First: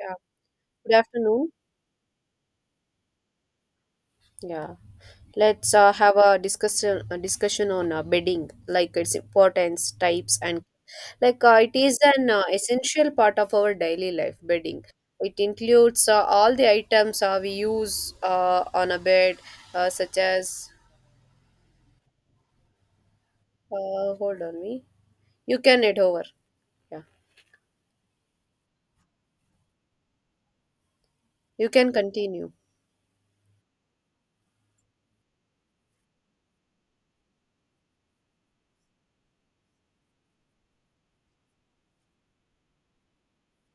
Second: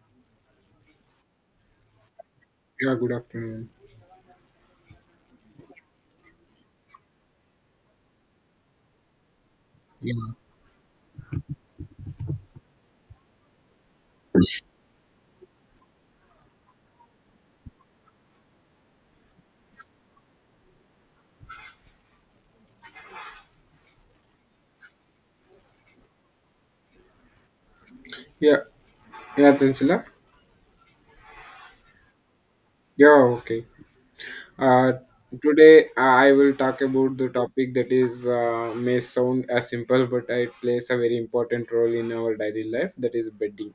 Yeah. Good afternoon. Yeah, good afternoon. Yeah. Let's have a discussion on bedding, like its importance, Yeah, types, and it is an essential part of our daily life. Bedding. It includes all the items we use on a bed, such as. Hold on, me. You can head over. Yeah. yeah, yeah, Tansila. You can continue. Yeah, okay. Uh, today I will talk about the topic that is may sound as simple, but it plays a very important role in our daily life. That is bedding.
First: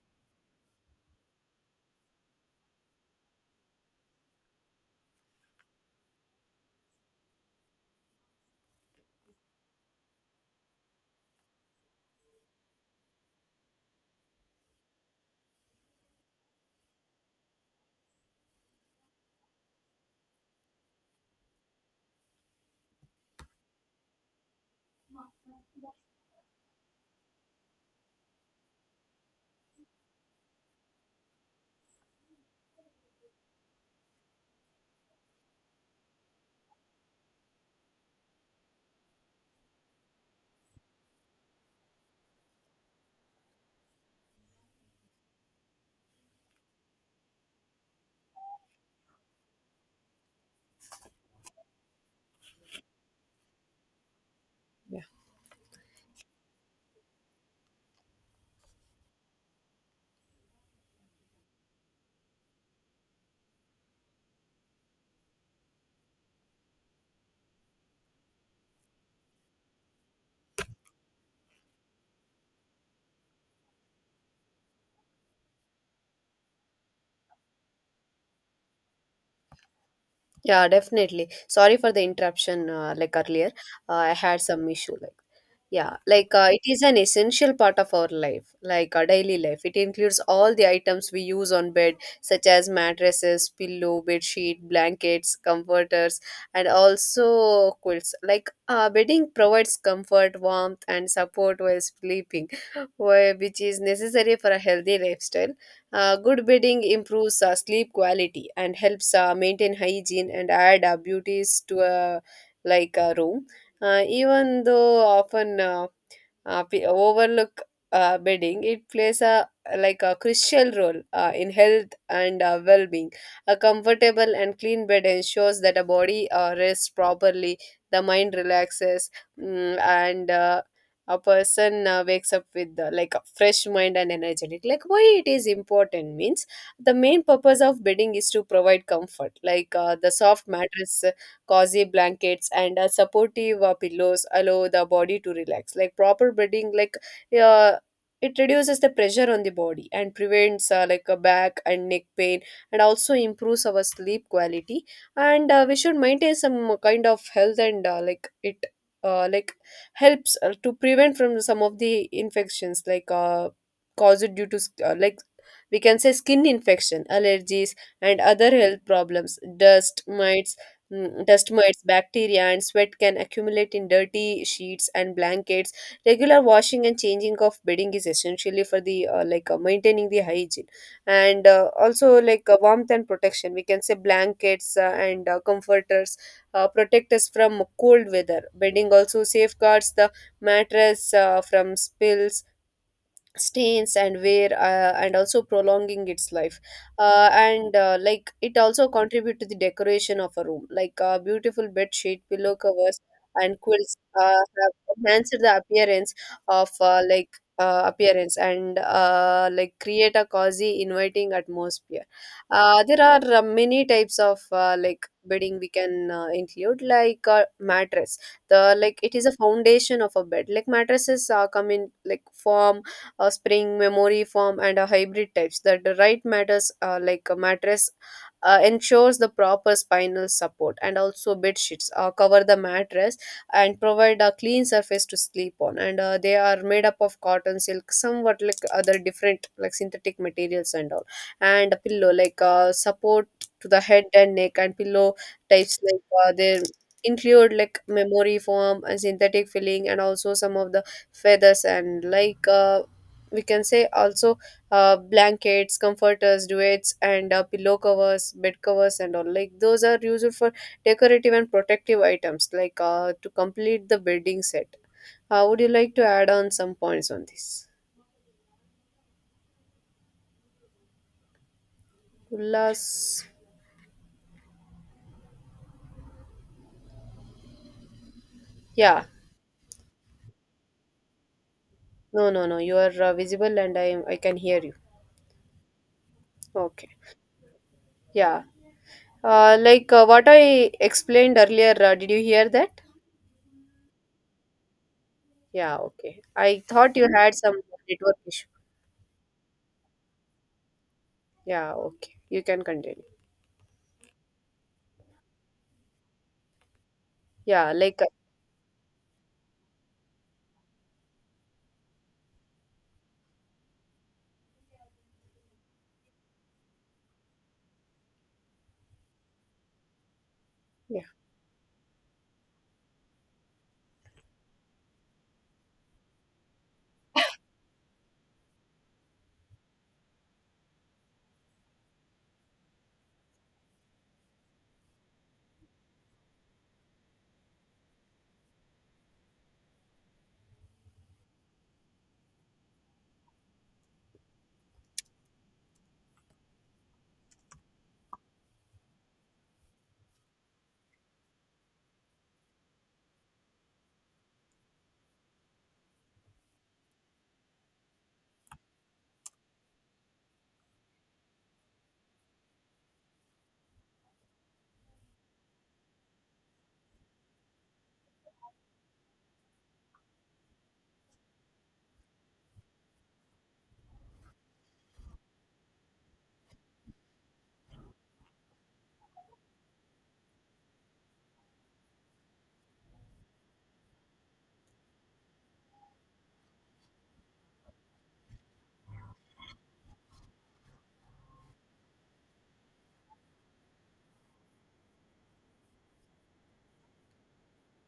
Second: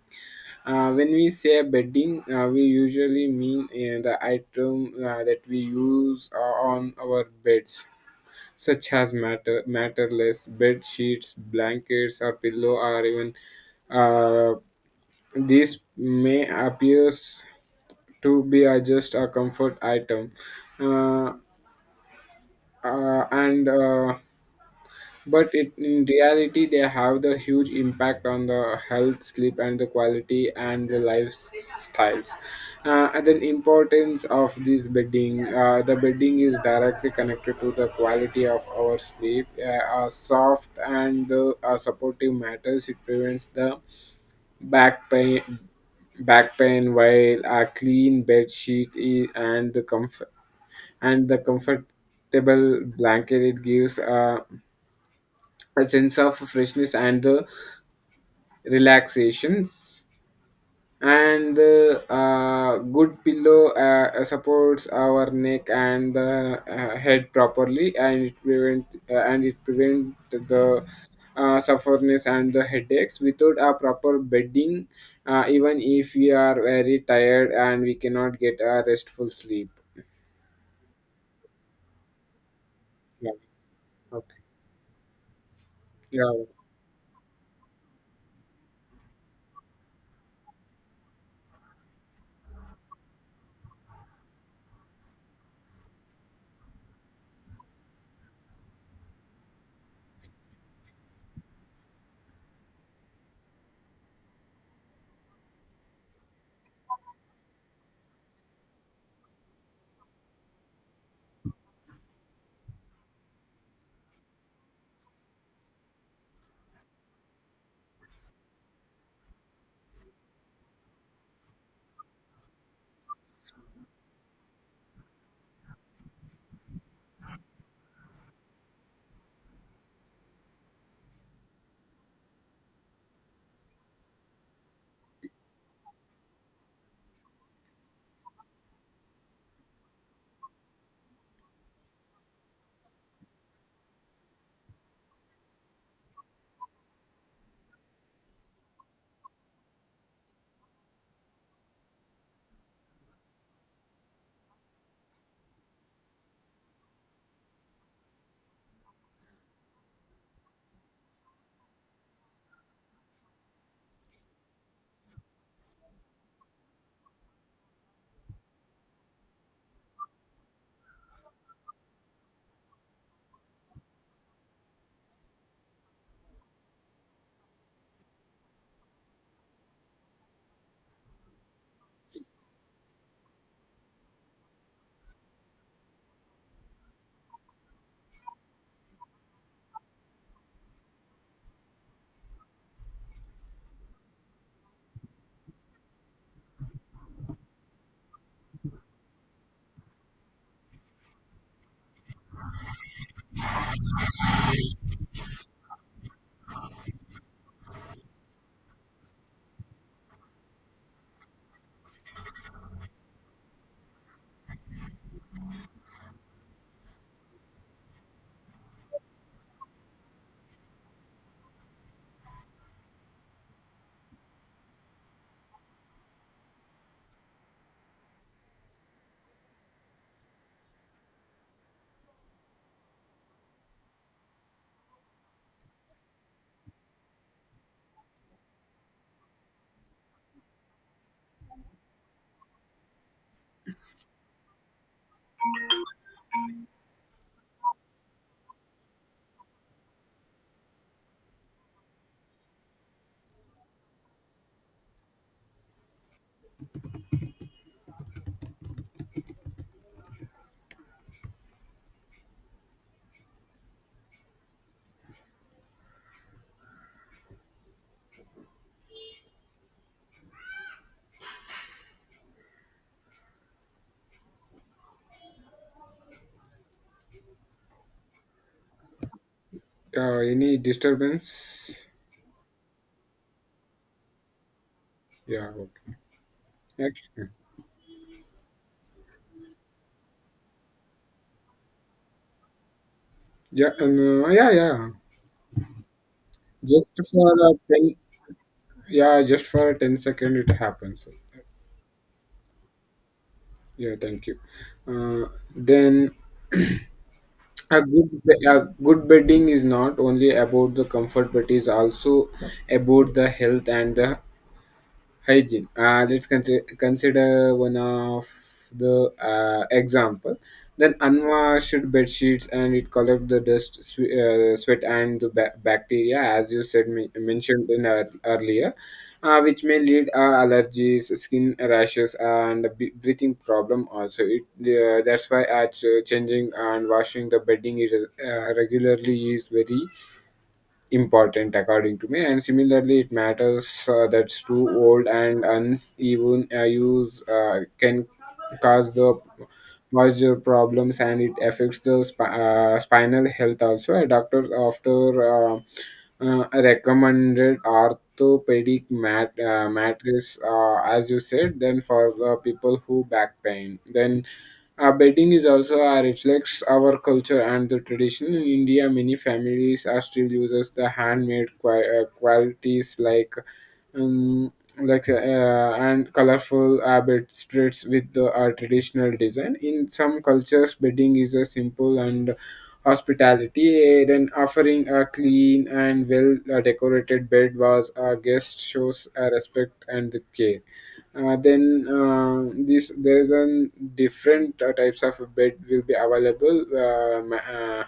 When we say bedding, we usually mean the item that we use on our beds. Such as matterless bed sheets, blankets, or pillow, or even uh, this may appears to be just a comfort item, uh, and but it, in reality they have the huge impact on the health sleep and the quality and the lifestyles. And the importance of this bedding, the bedding is directly connected to the quality of our sleep. A soft and a supportive matters, it prevents the back pain back pain while a clean bed sheet and the comfortable blanket, it gives a sense of freshness and the relaxations, and the good pillow supports our neck and the head properly, and it prevent the sufferness and the headaches. Without a proper bedding, even if we are very tired and we cannot get a restful sleep. Yeah, definitely. Sorry for the interruption, like Yeah, earlier. I okay. had some issue, yeah, Yeah. It is an essential part of our life, like our daily life. It includes all the items we use on bed, such as mattresses, pillow, bed sheet, blankets, comforters, and also quilts. Bedding provides comfort, warmth, and support while sleeping, which is necessary for a healthy lifestyle. Good bedding improves sleep quality and helps maintain hygiene and add beauties to a like a room. Even though often p- overlook bedding, it plays a like a crucial role in health and well-being. A comfortable and clean bed ensures that a body rests properly, the mind relaxes, mm, and a person wakes up with like a fresh mind and energetic. Like why it is important means the main purpose of bedding is to provide comfort. The soft mattress cozy blankets and supportive pillows allow the body to relax like proper bedding uh, it reduces the pressure on the body and prevents like a back and neck pain and also improves our sleep quality and we should maintain some kind of health and like it like helps to prevent from some of the infections caused due to we can say skin infection allergies and other health problems dust mites. Dust mites, bacteria, and sweat can accumulate in dirty sheets and blankets. Regular washing and changing of bedding is essentially for the maintaining the hygiene and also warmth and protection. We can say blankets and comforters protect us from cold weather. Bedding also safeguards the mattress from spills stains and wear and also prolonging its life and like it also contribute to the decoration of a room beautiful bed sheet pillow covers and quilts have enhanced the appearance of appearance and like create a cozy inviting atmosphere. There are many types of like bedding we can include mattress the like it is a foundation of a bed like mattresses come in like form a spring memory foam and a hybrid types that the right matters like a mattress ensures the proper spinal support and also bed sheets cover the mattress and provide a clean surface to sleep on and they are made up of cotton silk somewhat like other different like synthetic materials and all and a pillow support to the head and neck and pillow types they include like memory foam and synthetic filling and also some of the feathers and we can say also blankets comforters duets and pillow covers bed covers and all like those are used for decorative and protective items to complete the bedding set. Would you like to add on some points on this Ullas, yeah, Any disturbance? no, no, no, you are visible and I am. I can hear you. Yeah, okay. Okay. Okay. Yeah, what I explained earlier, did you hear that? Yeah. And, yeah, Yeah, okay. I just thought you for had a some 10. network issue. Yeah, just for a 10 second it happens. Yeah, okay, you can continue. Yeah, thank you. uh, then yeah like uh, a good bedding is not only about the comfort, but is also about the health and the hygiene. Let's consider one of the example. Then yeah, unwashed bed sheets and it collect the dust, sweat and the bacteria, as you said mentioned in earlier, which may lead allergies, skin rashes, and breathing problem. Also, it that's why at changing and washing the bedding is regularly is very important according to me. And similarly, it matters that's too old and uneven use can cause the moisture problems, and it affects the spinal health. Also, a doctor after uh, recommended orthopedic mattress, as you said, then for the people who back pain. Then our bedding is also reflects our culture and the tradition. In India, many families are still uses the handmade qualities, like, um, and colorful bedspreads with the, our traditional design. In some cultures, bedding is a simple and hospitality. Then offering a clean and well decorated bed was a guest shows a respect and care. Then This there is an different types of bed will be available, uh, ma- uh,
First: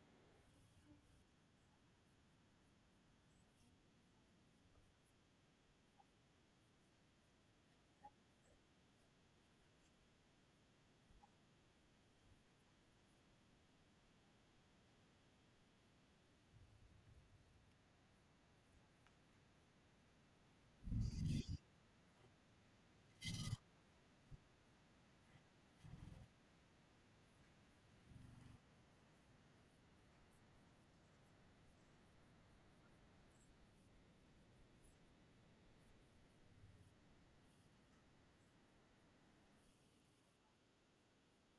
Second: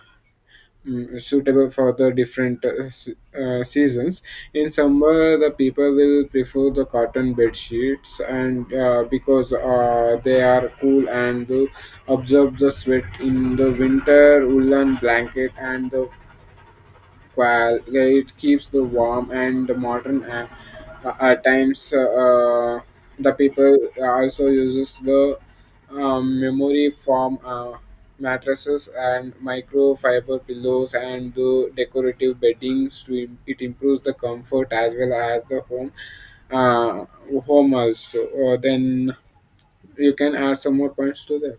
mm, suitable for the different seasons. In summer, the people will prefer the cotton bed sheets, and because they are cool and they absorb the sweat. In the winter, woolen blanket and the, well, it keeps the warm and the modern. At times, the people also uses the memory foam mattresses and microfiber pillows and the decorative beddings to it improves the comfort as well as the uh, home also. Then you can add some more points to that.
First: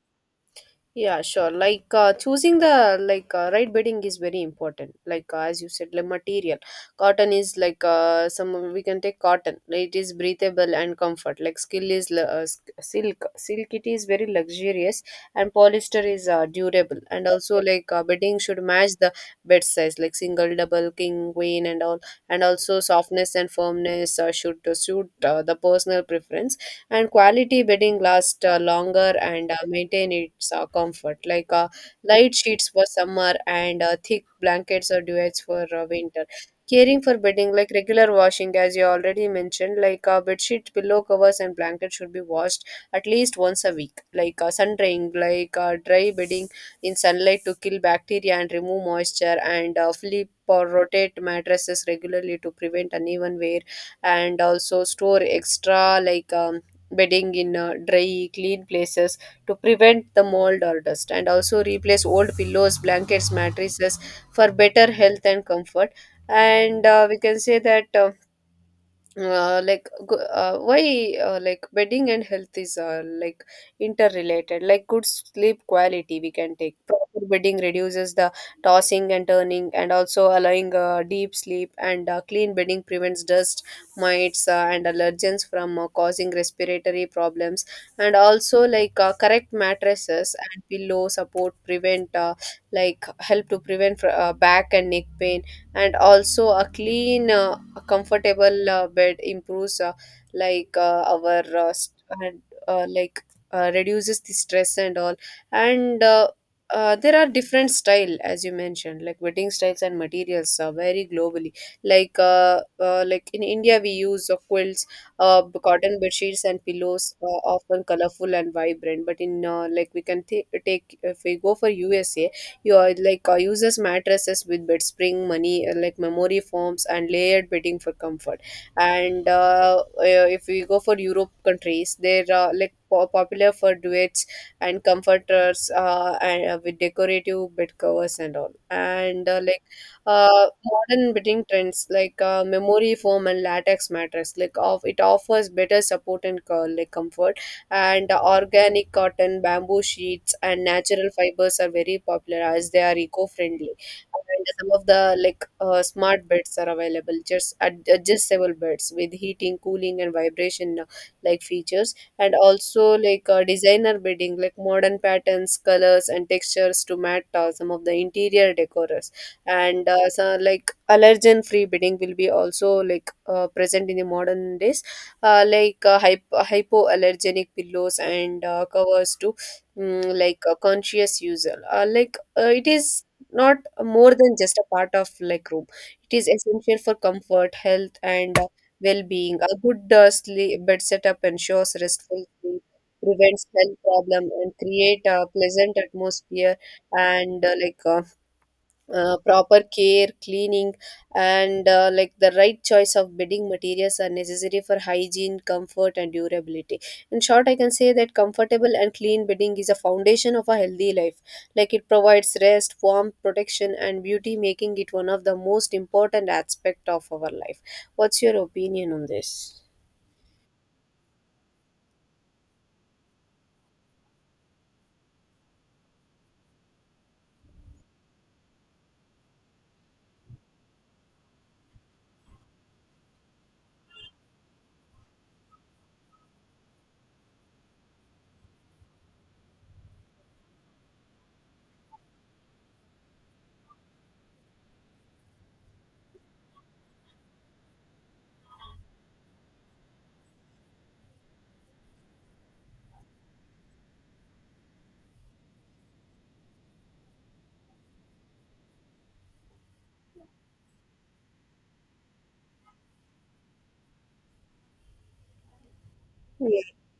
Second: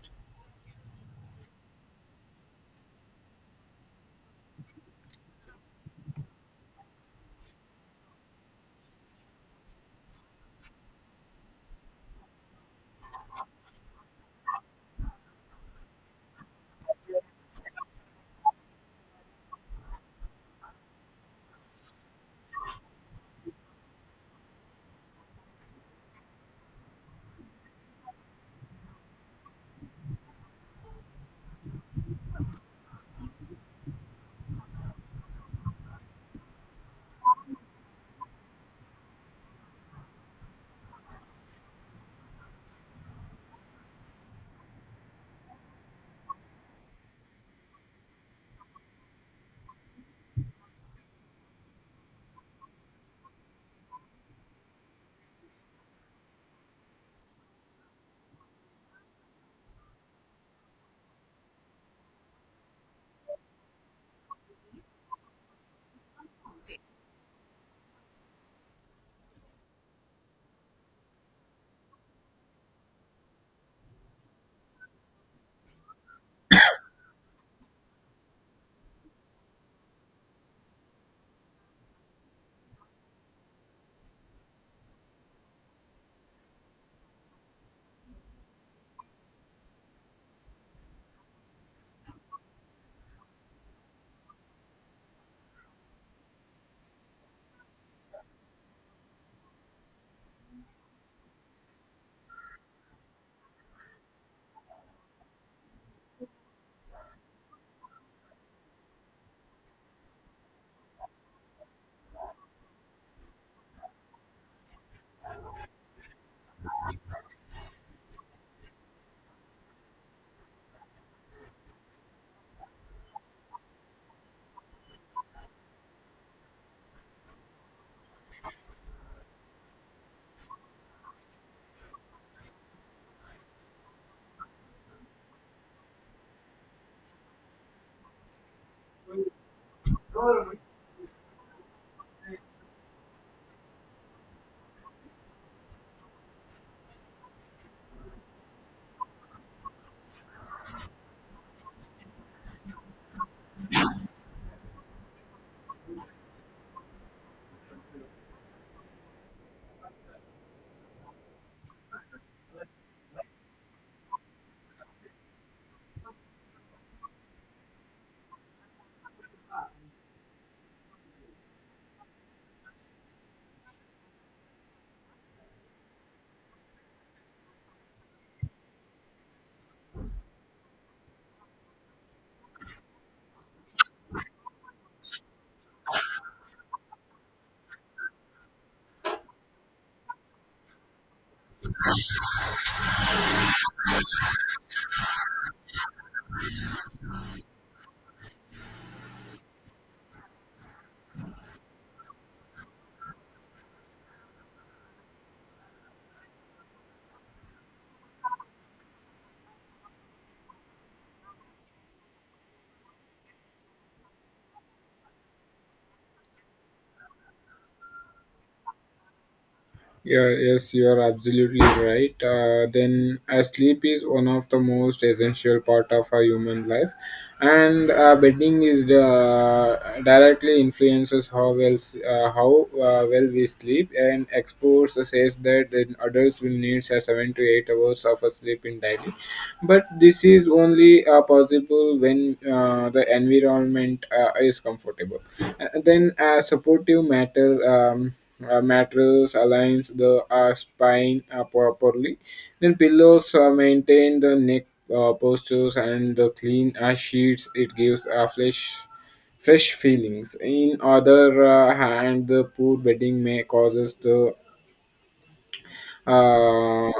yeah sure. Choosing the right bedding is very important, as you said, like material. Cotton is some we can take. Cotton, it is breathable and comfort. Like skill is l- uh, s- silk silk it is very luxurious and polyester is durable. And also bedding should match the bed size like single double king queen and all. And also softness and firmness should suit the personal preference, and quality bedding lasts longer and maintain its comfort. Light sheets for summer and thick blankets or duvets for winter. Caring for bedding like regular washing, as you already mentioned, bed sheet pillow covers and blankets should be washed at least once a week. Sun drying, dry bedding in sunlight to kill bacteria and remove moisture, and flip or rotate mattresses regularly to prevent uneven wear, and also store extra bedding in dry, clean places to prevent the mold or dust, and also replace old pillows, blankets, mattresses for better health and comfort. And we can say that. Like go- why like bedding and health is like interrelated. Like good sleep quality, we can take proper bedding reduces the tossing and turning, and also allowing deep sleep. And clean bedding prevents dust mites and allergens from causing respiratory problems. And also correct mattresses and pillow support prevent help to prevent back and neck pain. And also a clean a comfortable bed improves like our st- and, like reduces the stress and all. And there are different style, as you mentioned, like bedding styles and materials vary globally. Like in India we use quilts, cotton bed sheets and pillows, often colorful and vibrant. But in take, if we go for USA, your uses mattresses with bed spring money, like memory foams and layered bedding for comfort. And if we go for Europe countries, they're popular for duets and comforters, and with decorative bed covers and all. And modern bedding trends memory foam and latex mattress like of it offers better support and like comfort. And organic cotton, bamboo sheets, and natural fibers are very popular as they are eco-friendly. And some of the smart beds are available, just adjustable beds with heating, cooling, and vibration like features. And also designer bedding, like modern patterns, colors, and textures to match some of the interior decorers. And so like allergen free bedding will be also present in the modern days. Hypoallergenic pillows and covers to like a conscious user. It is not more than just a part of like room. It is essential for comfort, health, and well-being. A good sleep bed setup ensures restful sleep, prevents health problem, and create a pleasant atmosphere. And proper care cleaning and like the right choice of bedding materials are necessary for hygiene comfort and durability. In short, I can say that comfortable and clean bedding is a foundation of a healthy life. Like it provides rest warmth protection and beauty, making it one of the most important aspect of our life. What's your opinion on this? Yeah, yes, you are absolutely right. Then, sleep is one of the most essential part of our human life, and bedding is the, directly influences how well how well we sleep. And experts says that in adults will need a 7 to 8 hours of a sleep in daily, but this is only possible when the environment is comfortable. Then supportive matter mattress aligns the spine properly. Then pillows maintain the neck postures, and the clean sheets it gives fresh feelings. In other hand, the poor bedding may causes the Yeah. uh,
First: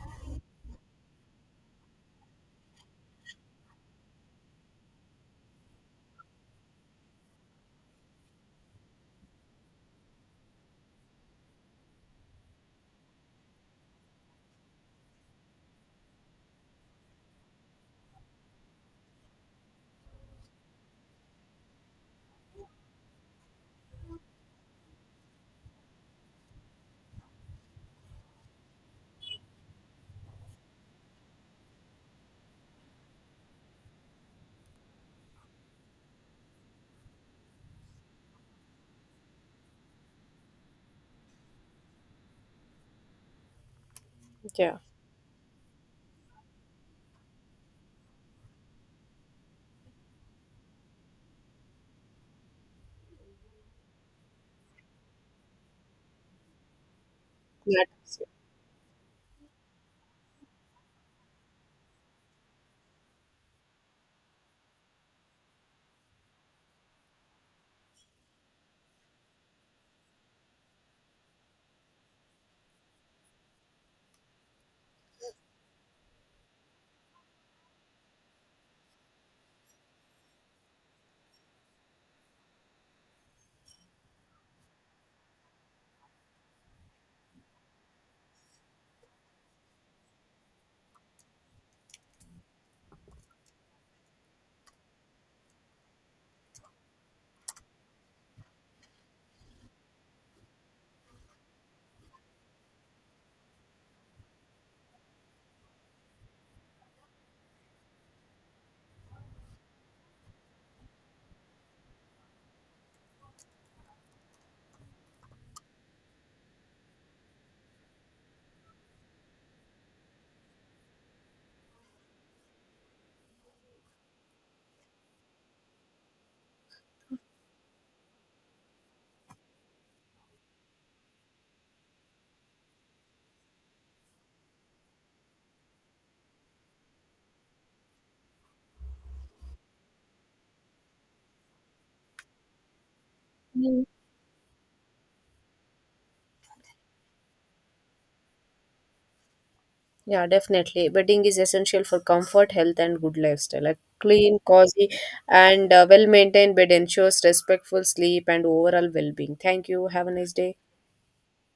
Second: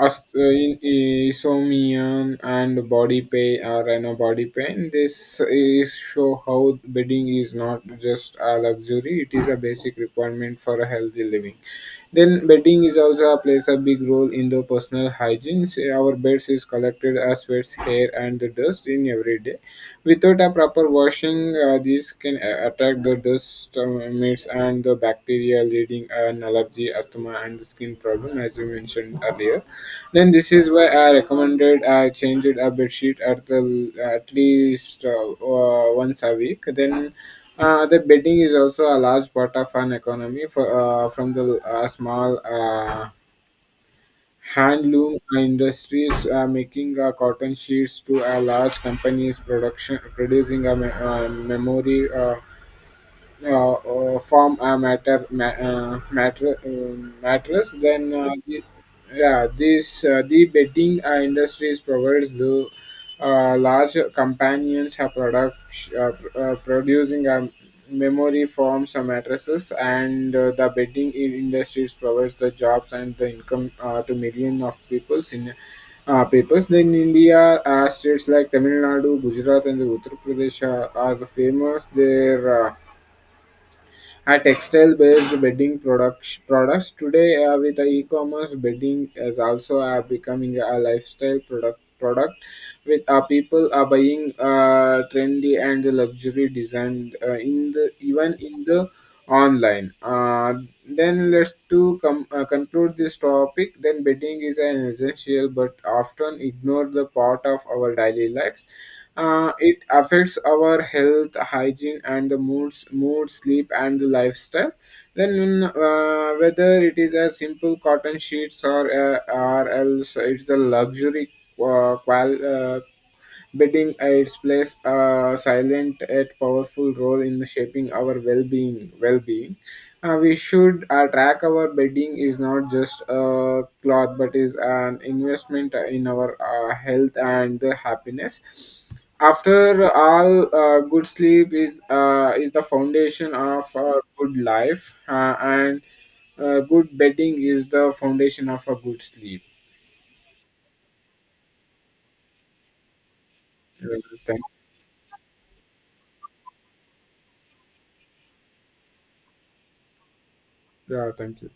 as in insomnia and body pain, this is show how bedding is not just a luxury; it is a basic requirement for a healthy living. Then bedding is also plays a big role in the personal hygiene. Say, our beds is collected as sweats, hair, and the dust in every day. Without a proper washing, these can attack the dust mites and the bacteria, leading an allergy, asthma, and skin problem, as we mentioned earlier. Then this is why I recommended I change it a bed sheet at least, once a week. Then the bedding is also a large part of an economy for from the small. Yeah. Handloom industries are making cotton sheets to a large companies production producing a memory form a matter ma- matter mattress. Yeah, Then that's the, yeah this the betting industries provides the large companions have product producing a memory forms and mattresses, and the betting industries provides the jobs and the income to million of peoples in papers. Then India, states like Tamil Nadu, Gujarat, and the Uttar Pradesh are the famous. Their are textile-based bedding products. Products today, with the e-commerce, bedding is also becoming a lifestyle product. Product with people are buying trendy and luxury design in the even in the online. Then let's conclude this topic. Then bedding is an essential but often ignored the part of our daily lives. It affects our health, hygiene, and the mood, sleep, and the lifestyle. Then, whether it is a simple cotton sheets or else it's a luxury uh, qual- uh, bedding, it's plays a silent yet powerful role in shaping our well-being. Well-being. We should track our bedding is not just a cloth, but is an investment in our health and the happiness. After all, good sleep is the foundation of it. a good life, and good bedding is the foundation of a good sleep. Yeah, definitely. Bedding is essential for comfort, health, and good lifestyle. A Uh, clean, Thank, cozy, and well maintained bed ensures respectful sleep and overall well being. Thank you. Have a nice day. yeah, thank you.